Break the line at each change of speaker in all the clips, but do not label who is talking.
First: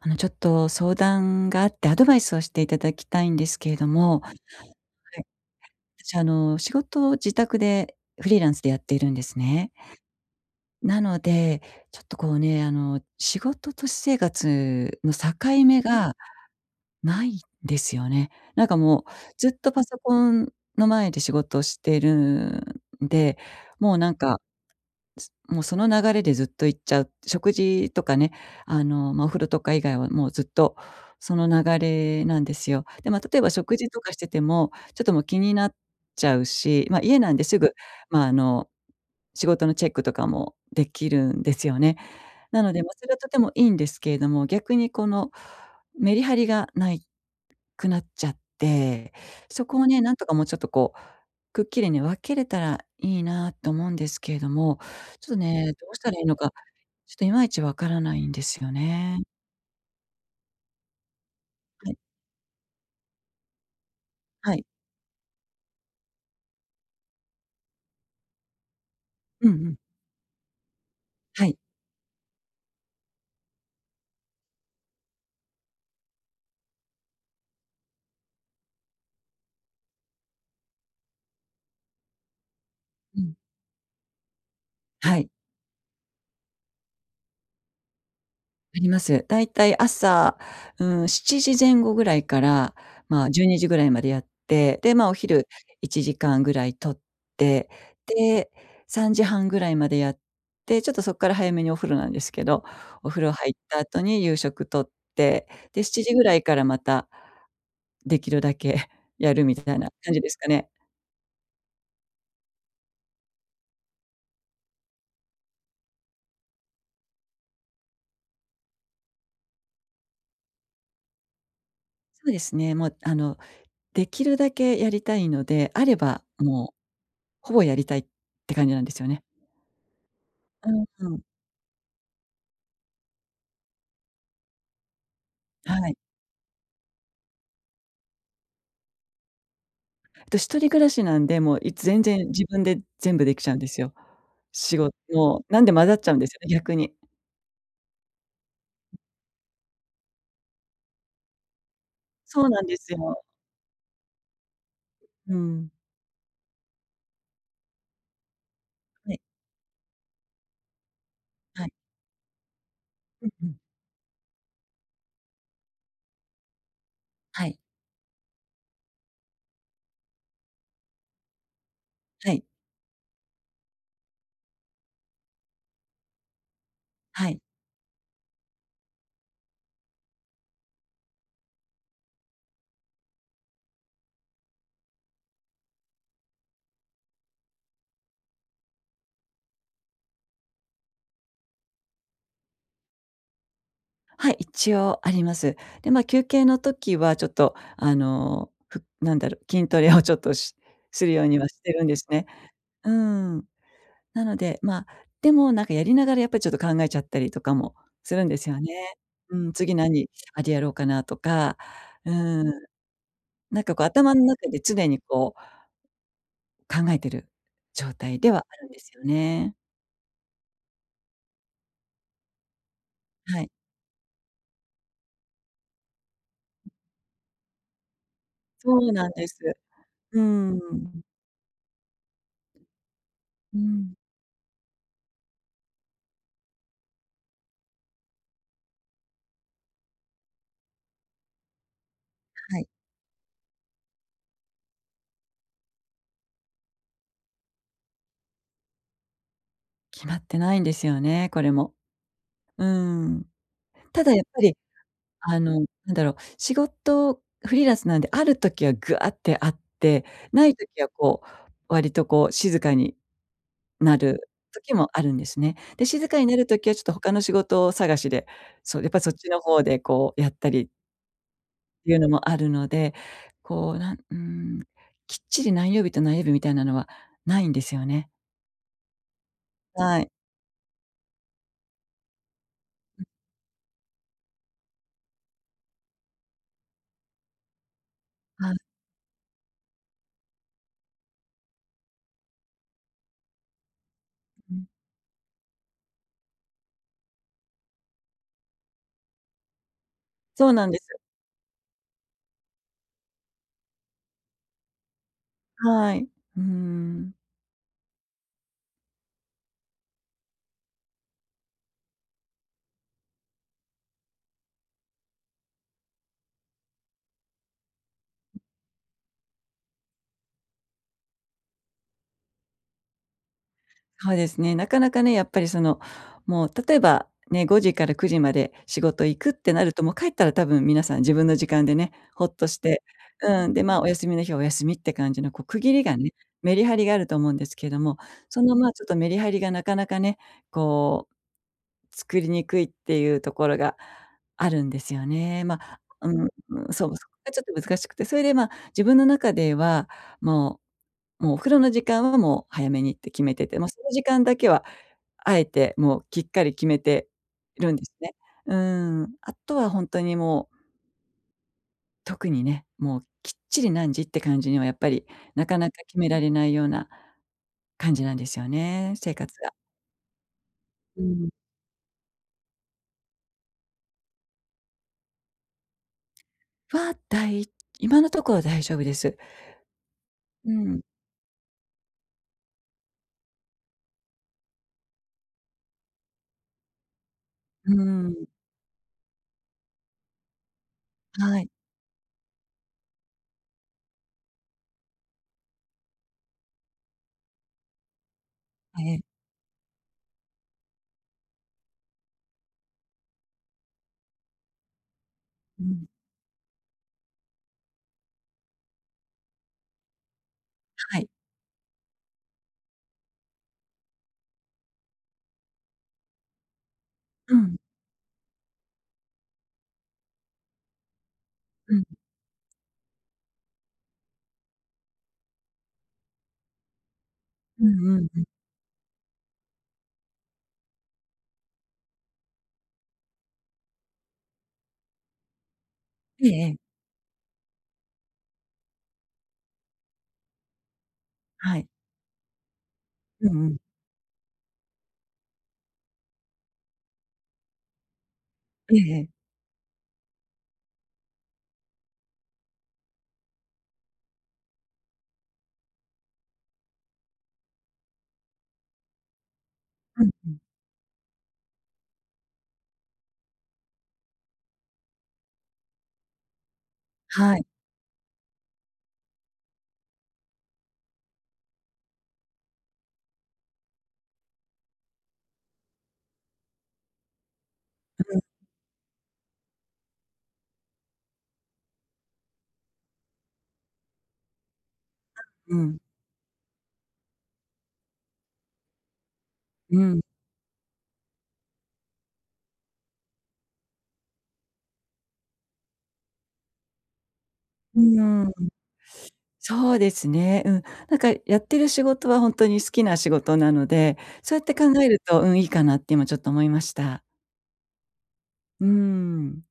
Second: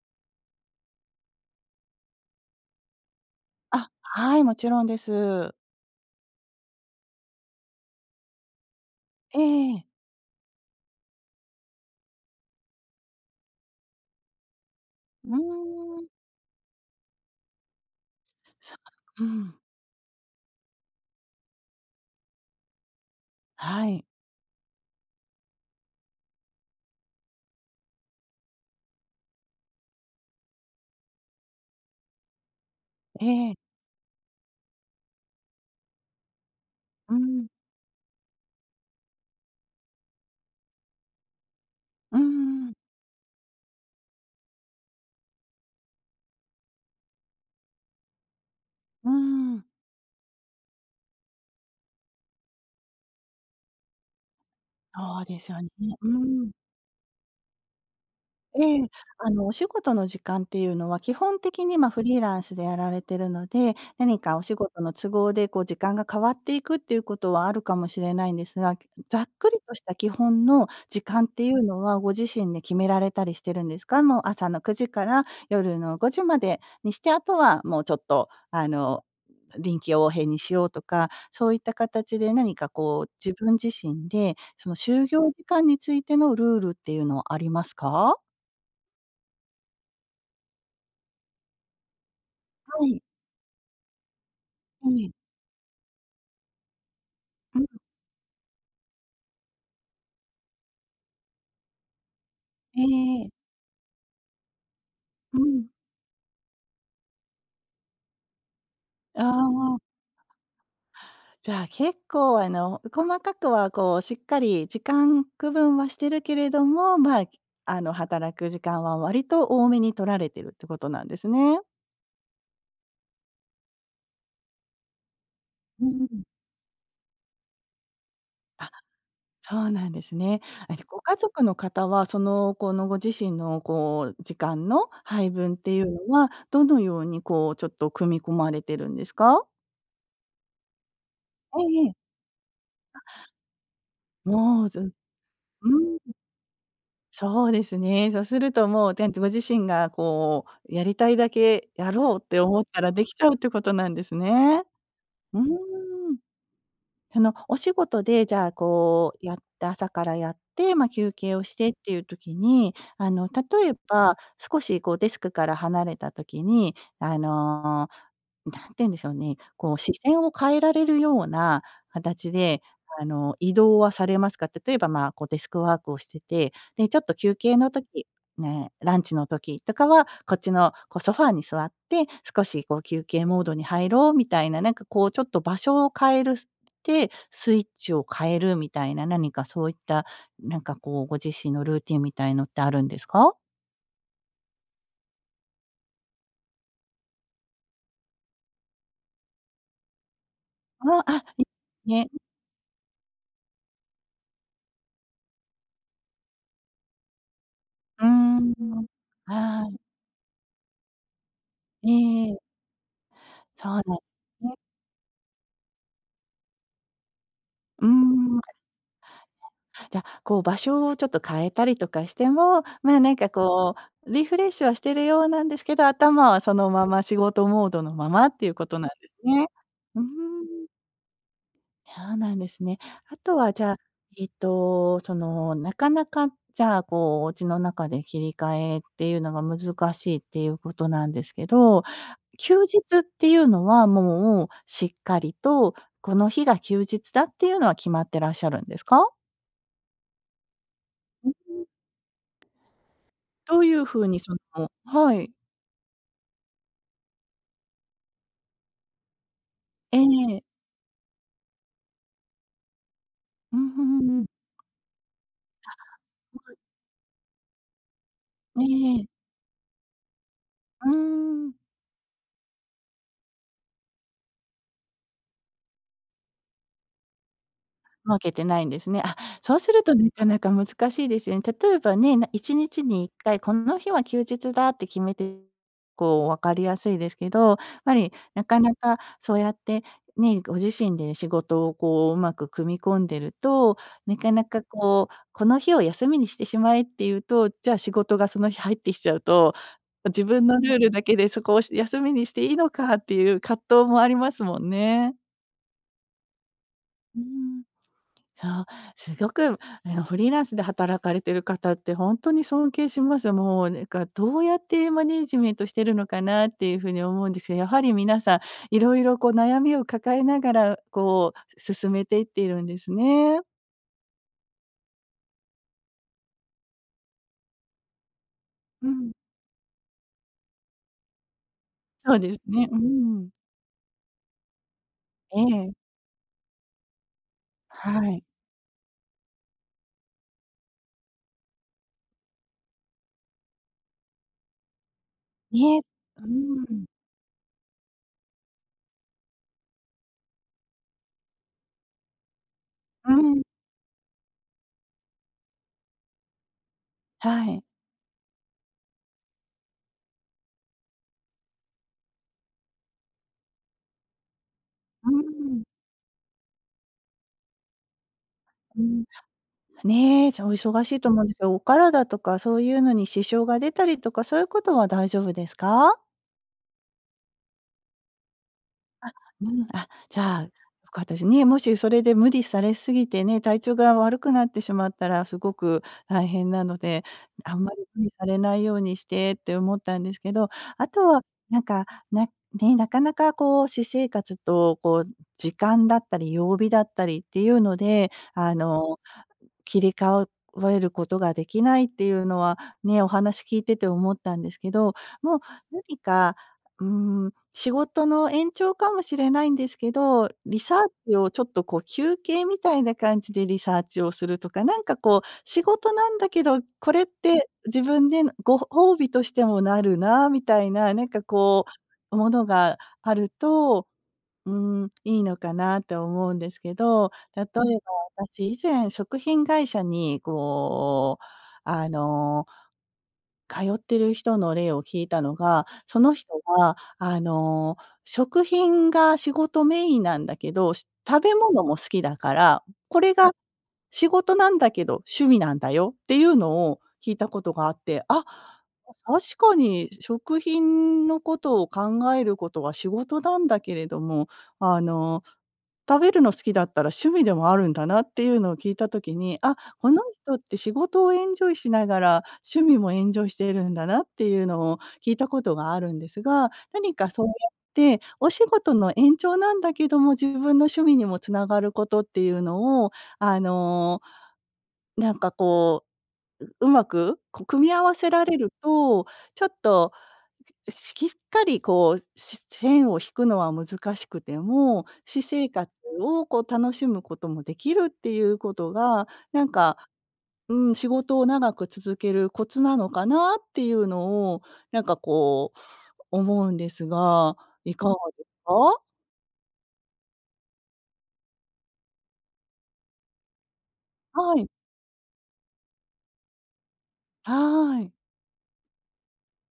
あの、ちょっと相談があって、アドバイスをしていただきたいんですけれど
あ、
も。は
は
い。
い、もちろんです。
し、あの、仕事を自宅でフリーランスでやっているんで
え
すね。
えええ。
なので、ちょっとこうね。あの、仕事と私生活の
う
境目
ん。
がないですよね。なんかもう、
う
ずっ
ん。
とパソコンの前で仕事をしてるんで。
は
もう
い。
なんかすもうその流れでずっと行っちゃう。食事とかね、あの、ま、お風呂とか以外はもうずっとその流れなんですよ。で、ま、例えば
ええ。
食事とかしてても、ちょっともう気になっちゃうし。まあ、
う
家なんで
ん。
すぐ、ま、あの、仕事のチェックとかもできるんですよね。
うん
な
うん。
ので、ま、それはとてもいいんですけれども。逆にこの、メリハリがないくなっちゃっ
う
て。
ん。
そこをね、なんとかもうちょっとこう、くっきりに分けれたらいいなと思うんですけれども。
そう
ちょっと
ですよ
ね、
ね。
どうした
う
らいいのか、
ん。
ちょっといまいちわからないんです
え
よ
え。
ね。
あの、お仕事の時間っていうのは基本的に、まあ、
はい。
フリーランスでやられてるので、何かお仕
はい。
事の都合で、こう時間が変わっていくっていうことは、あるかもしれないんですが。ざっく
うん
り
う
と
ん。
した基本の時間って
は
い
い。
うのは、ご自身で決められたりしてるんですか？もう、朝の9時から、夜の5時までにして、あとはもうちょっと、あの、臨機応変にしようとか。そういった形で何かこう、
う
自
ん。
分自身で、その就
は
業
い。
時間についてのルールっていうのはありますか？
あります。だいたい朝、うーん、7時前後ぐらいから、
はい。
ま、12時ぐらいまでやって、
は
で、ま、
い。
お昼1時間ぐらい取っ
うん。
て、で、3時半ぐらいまでやって、ちょっと、そっから早めにお風呂なんですけど、
え
お
え
風
ええ。
呂入った後に夕食取っ
う
て、
ん。
で、7時ぐらいから、また、出来るだけ
あ
やるみ
あ
たい
あ。
な感じですかね。
じゃあ、結構、あの細かくは、こう、しっかり時間区分はしてるけれども、まあ、あの、働く時間は割と多めに取られてるって事なんですね。
そうですね。もう、あの、出来るだけやりたいので、
う
あ
ー
れ
ん。
ば、もう、ほぼやりたいって感
あ、
じなんですよね。
そうなんですね。
う
あ、じ
ん
ゃ、ご
う
家
ん。
族の方は、その、この、ご自身の、こう、時間の配分ってい
は
う
い。
のは、どのように、こう、ちょっと組み込まれてるんですか？
と一人暮らしなんで、もう
え
い
え
つ
ええ。
全然自分で
あ。
全部出来ちゃうんですよ。
もう、ず
仕
っ
事、なん
う
で、混ざっち
ー
ゃ
ん。
うんですよね、逆に。
そうですね。そうすると、もう、てんとご自身が、こう、やりたいだけやろうって
そうな
思っ
んで
たら
す
出来
よ。
ちゃうって事なんですね。
う
うーん。
ん。
そのお仕事で、じゃあ、こ
はい。
う、やって、朝からやって、まあ、休憩をし
は
て
い。
って言う時に、あ
う
の、
ん
例
うん。
えば少し、こう、デスクから離れた時に、あ
はい。
の、何て言うんでしょうね、こう、視線を変えられるような形
はい。
で、あの、移動はされますか？例えば、まあ、こう、デスクワークをしてて、で、ちょっと
は
休
い。
憩の時、ね、ランチの時とかは、こっちのこうソファーに座って、少しこう休憩モードに入ろうみたいな、なんかこうちょっと場所を変えるすてスイッチを変えるみたいな、何かそういった、なんかこう、ご自身のルーティンみたいのってあるんですか？
はい、一応あります。で、ま、休憩の時はちょっとあの、ふなんだろう、筋トレをちょっとし
あ
するよ
あ、
うに
い、
はしてるんです
ね。
ね。うーん。なので、ま、でも、なんかやりながらやっぱりちょっと考えちゃったりとかも
うー
するんですよね。
ん、
うん、
は
次
い。
何、あれやろうかなとか、
え
う
え。
ーん。なん
そ
か
う
こう
な
頭ん
ん
中
ね。
で常にこう考えてる
う
状態で
ん。
はあるんですよね。
じゃあ、こう場所をちょっと変えたりとかしても、まあ、なんか
はい。
こう、リフレッシュはしているようなんですけど、頭はそ
う
の
ん。
まま仕事モードのままっていうこ
そ
となん
う
で
なん
す
です。
ね。うー
うーん。
ん。そうなんですね。あとは、
うー
じゃあ、
ん。
えっと、そのなかなか、じゃあこう、お家の中で切り替えっていうのが難しいっていうことなんですけど、
は
休
い。
日っていうのはもうしっかりと、この日が休日だっていうのは決まってらっしゃるんですか？
決まってないんですよ
う
ね、
う
これ
ーん。
も。うーん。
どういうふ
た
う
だ
に
やっ
そ
ぱり、
のはい。
あの、なんだろう、仕事フリーランスなんで、ある時はぐわってあっ
え
て、
え。
ない時はこう、割とこう静かに
うん、ふ
な
ん、うん。
る時もあるんですね。
あ、
で、静かになる
うん。
時はちょっと他の仕事探しで、
え
そう、やっぱ
え。
そっちの方でこうやったり。
うーん。
ていうのもあるので、こうなんうん、きっちり何曜日と何曜日みたいなのはないんですよね。
分けてないんですね。あ、そうすると
はい。
なかなか難しいですよね。例えばね、な、1日
う
に
ん。
1回この日は休日だって決めて、こう分かりやすいですけど、ぱり、な
あう。
かなかそうやってね、ご自身で仕事をこううまく組み込んでると、なか
ふ
な
ふ
か
ん。
こう、この日を休みにしてしまえって言うと、じゃあ仕事がその日入ってきちゃうと、こ、自分
そう
の
な
ル
ん
ー
で
ル
す。
だけでそこを、し休みにしていいのかっていう葛藤もありますもんね。
はい。うーん。
うーん。そう、すごく、あの、フリーランスで働かれてる方ってほんとに尊敬します。もうねんか、どうやってマネージメントしてるのかなっていうふうに思うんですけど、やはり皆さん いろいろこう悩みを抱えながらこう進めていっているんですね。
はうですね、なかなかね、やっぱりその、もう、例えば、ね、5時から9時まで仕
う
事
ん。
行くってなると、もう帰ったら多分皆さん自分の時間でね、
そう
ほ
で
っ
す
とし
ね。うー
てう
ん。
ーん、で、ま、お休みの日はお休みって感じの
え
こう区
え。
切りがね、メリハリがあると思うんですけども、
はい。
その、まあ、ちょっとメリハリがなかなかね、こう、作りにくいっていうところがあるんですよね。ま
にえ、
う
うー
ーん、
ん。
そう、そこがちょっと難しくて、それで、ま、自分の中では、もう、もうお風呂の時間はもう早めにっ
う
て
ー
決め
ん。
てて、もうその時間だけは、あえてもうきっかり決めて
はい。
るんですね。うーん、あとはほんとにもう特にね、もうきっちり何時って感じにはやっぱり、
うー
なか
ん。
なか決められないような、感じなんですよ
うー
ね、
ん、
生活が。
ね、じゃあお忙しい
う
と思うん
ん。
ですけど、お体とかそういうのに支障が出たりとか、そういうことは大丈夫ですか？
は、だい今のところは大丈夫で
あ、
す。
うーん、あ、じゃあ、よ
うん。
かったです、ね、もしそれで無理されすぎてね、体調が悪くなってしまったら、すごく大変なので、あん
う
ま
ー
り無理さ
ん。
れないようにしてって思ったんですけど、あとは
はい。
なんか、なね、なかなかこう私生活とこう、時間だったり曜日だったりっていうので、あ
あ
の、
え。
切り替ううえることが出来ないっていうのは、ね、お話聞いてて思ったんですけど、もう
うん。
何か、うーん、仕事の延長かもしれないんですけど、リサー
はい。
チをちょっとこう休憩みたいな感じでリサーチをするとか、なんかこう、仕事なんだけど、これっ
う
て
ん。
自分でぬご褒美としてもなるなみたいな、なんかこ
うん。
う、ものがあると、うーん、いいのかなって思うんですけど、例えば
うんうんうん。
私以前食品会社にこう、あの通ってる人の例を聞いたのが、その
ええ
人
ええ。
はあの、食品が仕事メインなんだけど、し食べ
は
物
い。
も好きだから、これ
う
が、
んうん。
仕事なんだけど、趣味なんだよっていうのを聞いたことがあって、あ
ええ
あ、
ええ。
確かに食品のことを考えることは仕事だんだけれども、あの、食べるの好きだったら、趣味でもあるんだなっていうのを聞いた時に、あ、この
うん、ふ
人
ん。
って仕事をエンジョイしながら、趣味もエンジョイしているんだなっていうのを聞いたことがあるんですが、何かそうやっ
はい。
て、お仕事の延長なんだけども、自分の趣味にも繋がることっていうのを、あの、なんかこう、う上手く？こう組み合わせ
ううん
られると、ちょっと、じしきっかりこう、し線を引くのは難しくても、
あ、
私生
う
活
ん。
をこう楽しむこともできるっていうことが、なんか、
うん。
うーん、仕事を長く続けるコツなのかなっていうのを、なんかこう、思うんですが、い
う
かがで
ー
す
ん。
か？
そうですね。うん。なんか、やってる仕事はほんとに好きな仕事なので、そ
は
うやっ
い。
て考えると、うん、いいかなって今ちょっと思いました。
はい。
うん。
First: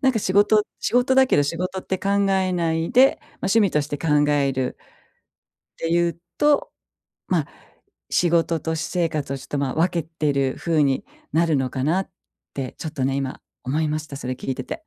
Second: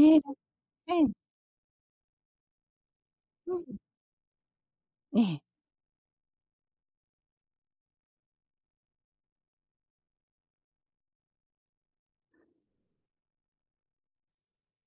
なんか仕事
う
仕
ん。
事だけど仕事って考えないで、ま、
は
趣味
い。
として考える。
ええ。
て言うと、ま、仕事と私生活をちょっと、ま、分けてる風になるのかなって、ちょっとね、今思いました、それ聞いてて。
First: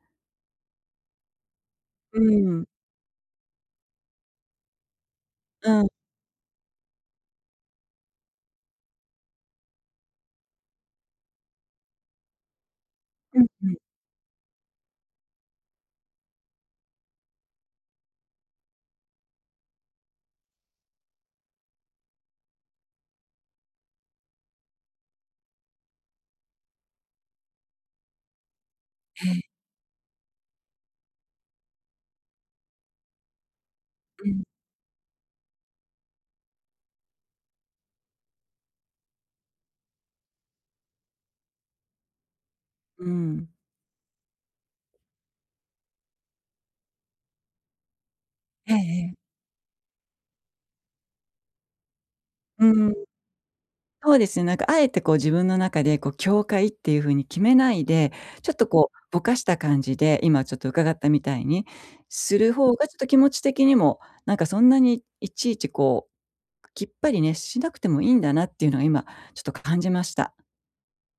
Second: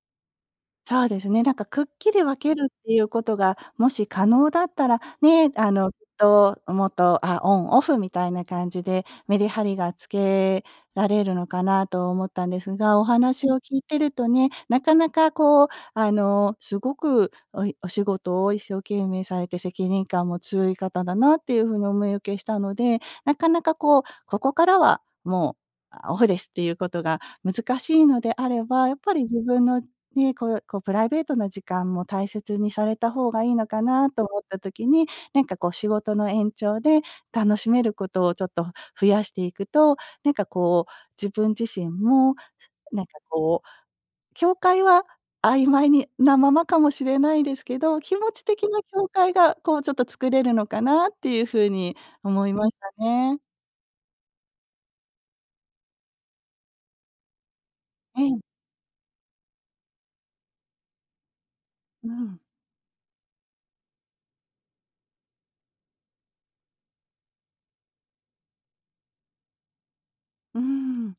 そうですね。なんかくっき
う
り分け
ん。
るっていうことがもし可能だったら、ね、あ
うん。
のきっともっと、あ、オンオフみたいな感じでメリハリがつけられるのかなと思ったんですが、お
うん
話を
う
聞
ん。
いてるとね、なかなかこうあのすごくおいお仕事を一生懸命されて責任感も強い方だなっていう風にお見受けしたので、なかなかこう、ここからはもうオフですっていうことが難しいのであれば、やっぱり
え
自
え。
分の、ね、こうこうプライベートな時間も大切にされた方がいいのかなと
う
思っ
ん。
た時に、なんかこう仕事の延長で楽しめることをちょっと増やしていくと、なんかこう、自分自身もなん
う
か
ん。
こう、境界は曖昧になままかも知れないですけど、気持ち的
え
な境
え。
界がこうちょっと作れるのかなっていうふうに思い
う
まし
ん。
たね。
そうですね。なんか敢えてこう自分の中でこう境界っていう風に決めないで、
うん。
ちょっとこう、ボカした感じで、今ちょっと伺ったみたいに
う
す
ん。
る方が、ちょっと気持ち的にも、なんかそんなにいちいちこう、キッパリね、しなくてもいいんだなっていうのは今、ちょっとか感じました。
うん、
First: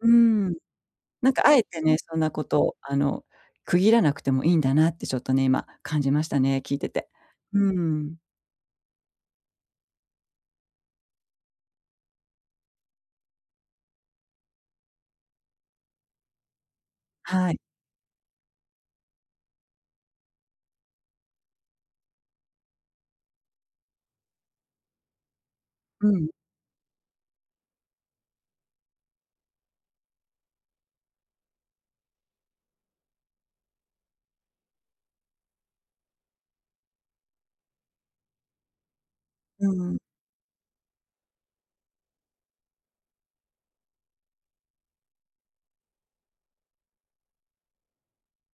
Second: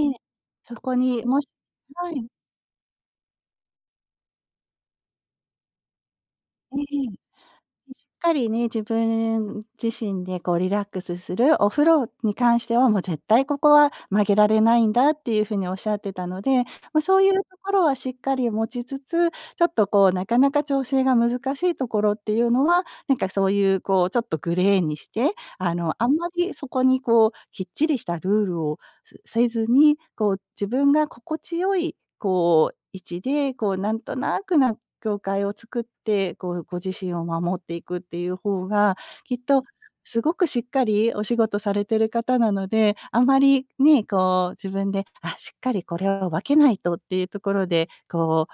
うん。
そこに、
なん
も
か
し
敢えてね、
は
そん
い。
なことあの区切らなくてもいいんだなってちょっとね、今、感じましたね、聞
う
い
んう
てて。
ん。し
うん。
っかりね、自分自身でこうリラックスする、お風呂に関しては、もう絶対ここは曲げられないんだっていう風におっしゃってたので、ま、そういうと
はい。
ころはしっかり持ちつつ、ちょっとこうなかなか調整が難しいところっていうのは、なんかそういうこうちょっとグレーにして、あの
う
あん
ん。
まりそこにこうキッチリしたルールをせせずに、こう自分が心地よいこう位置で、こうなんとなくな境界を作って、こうご自身を守っていくっていう方が、きっと、
うん。
すごくしっかりお仕事されてる方なので、あまりね、こう自分で、あ、しっかりこれを分けないとっていうところで、こう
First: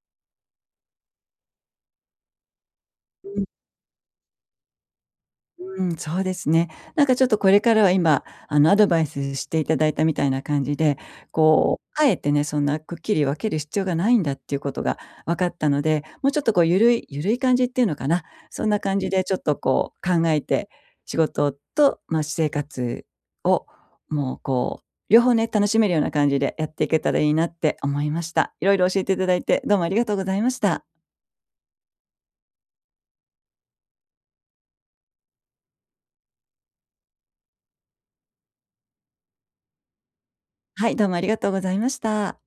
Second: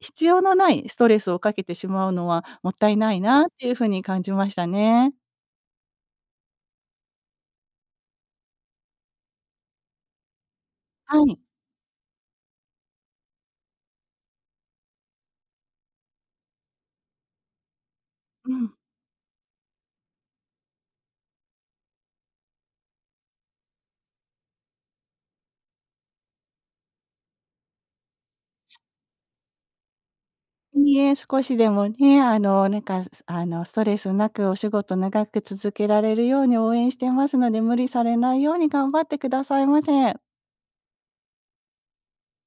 必要のないストレスをかけてしまうのはもったいない
う
なっ
ん。
ていう風に感じましたね。
うん、そうですね。なんかちょっとこれからは今、あのアドバイスして頂いたみたいな感じで、
はい。
こう敢えてね、そんなくっきり分ける必要がないんだっていうことが分かったので、もうちょっとこうユルいユルい感じっていうのかな、
う
そん
ん。
な感じでちょっとこう考えて、仕事と、ま、私生活を、もうこう両方ね、楽しめるような感じでやっていけたらいいなって思いました。いろいろ教えて頂いて、どうもありがとうございました。
いいえ、少しでもね、あのなんかすあのストレスなくお仕事を長く続けられるように応援してますので、無理されないように頑張って下さいませ。
はい、どうもありがとうございました。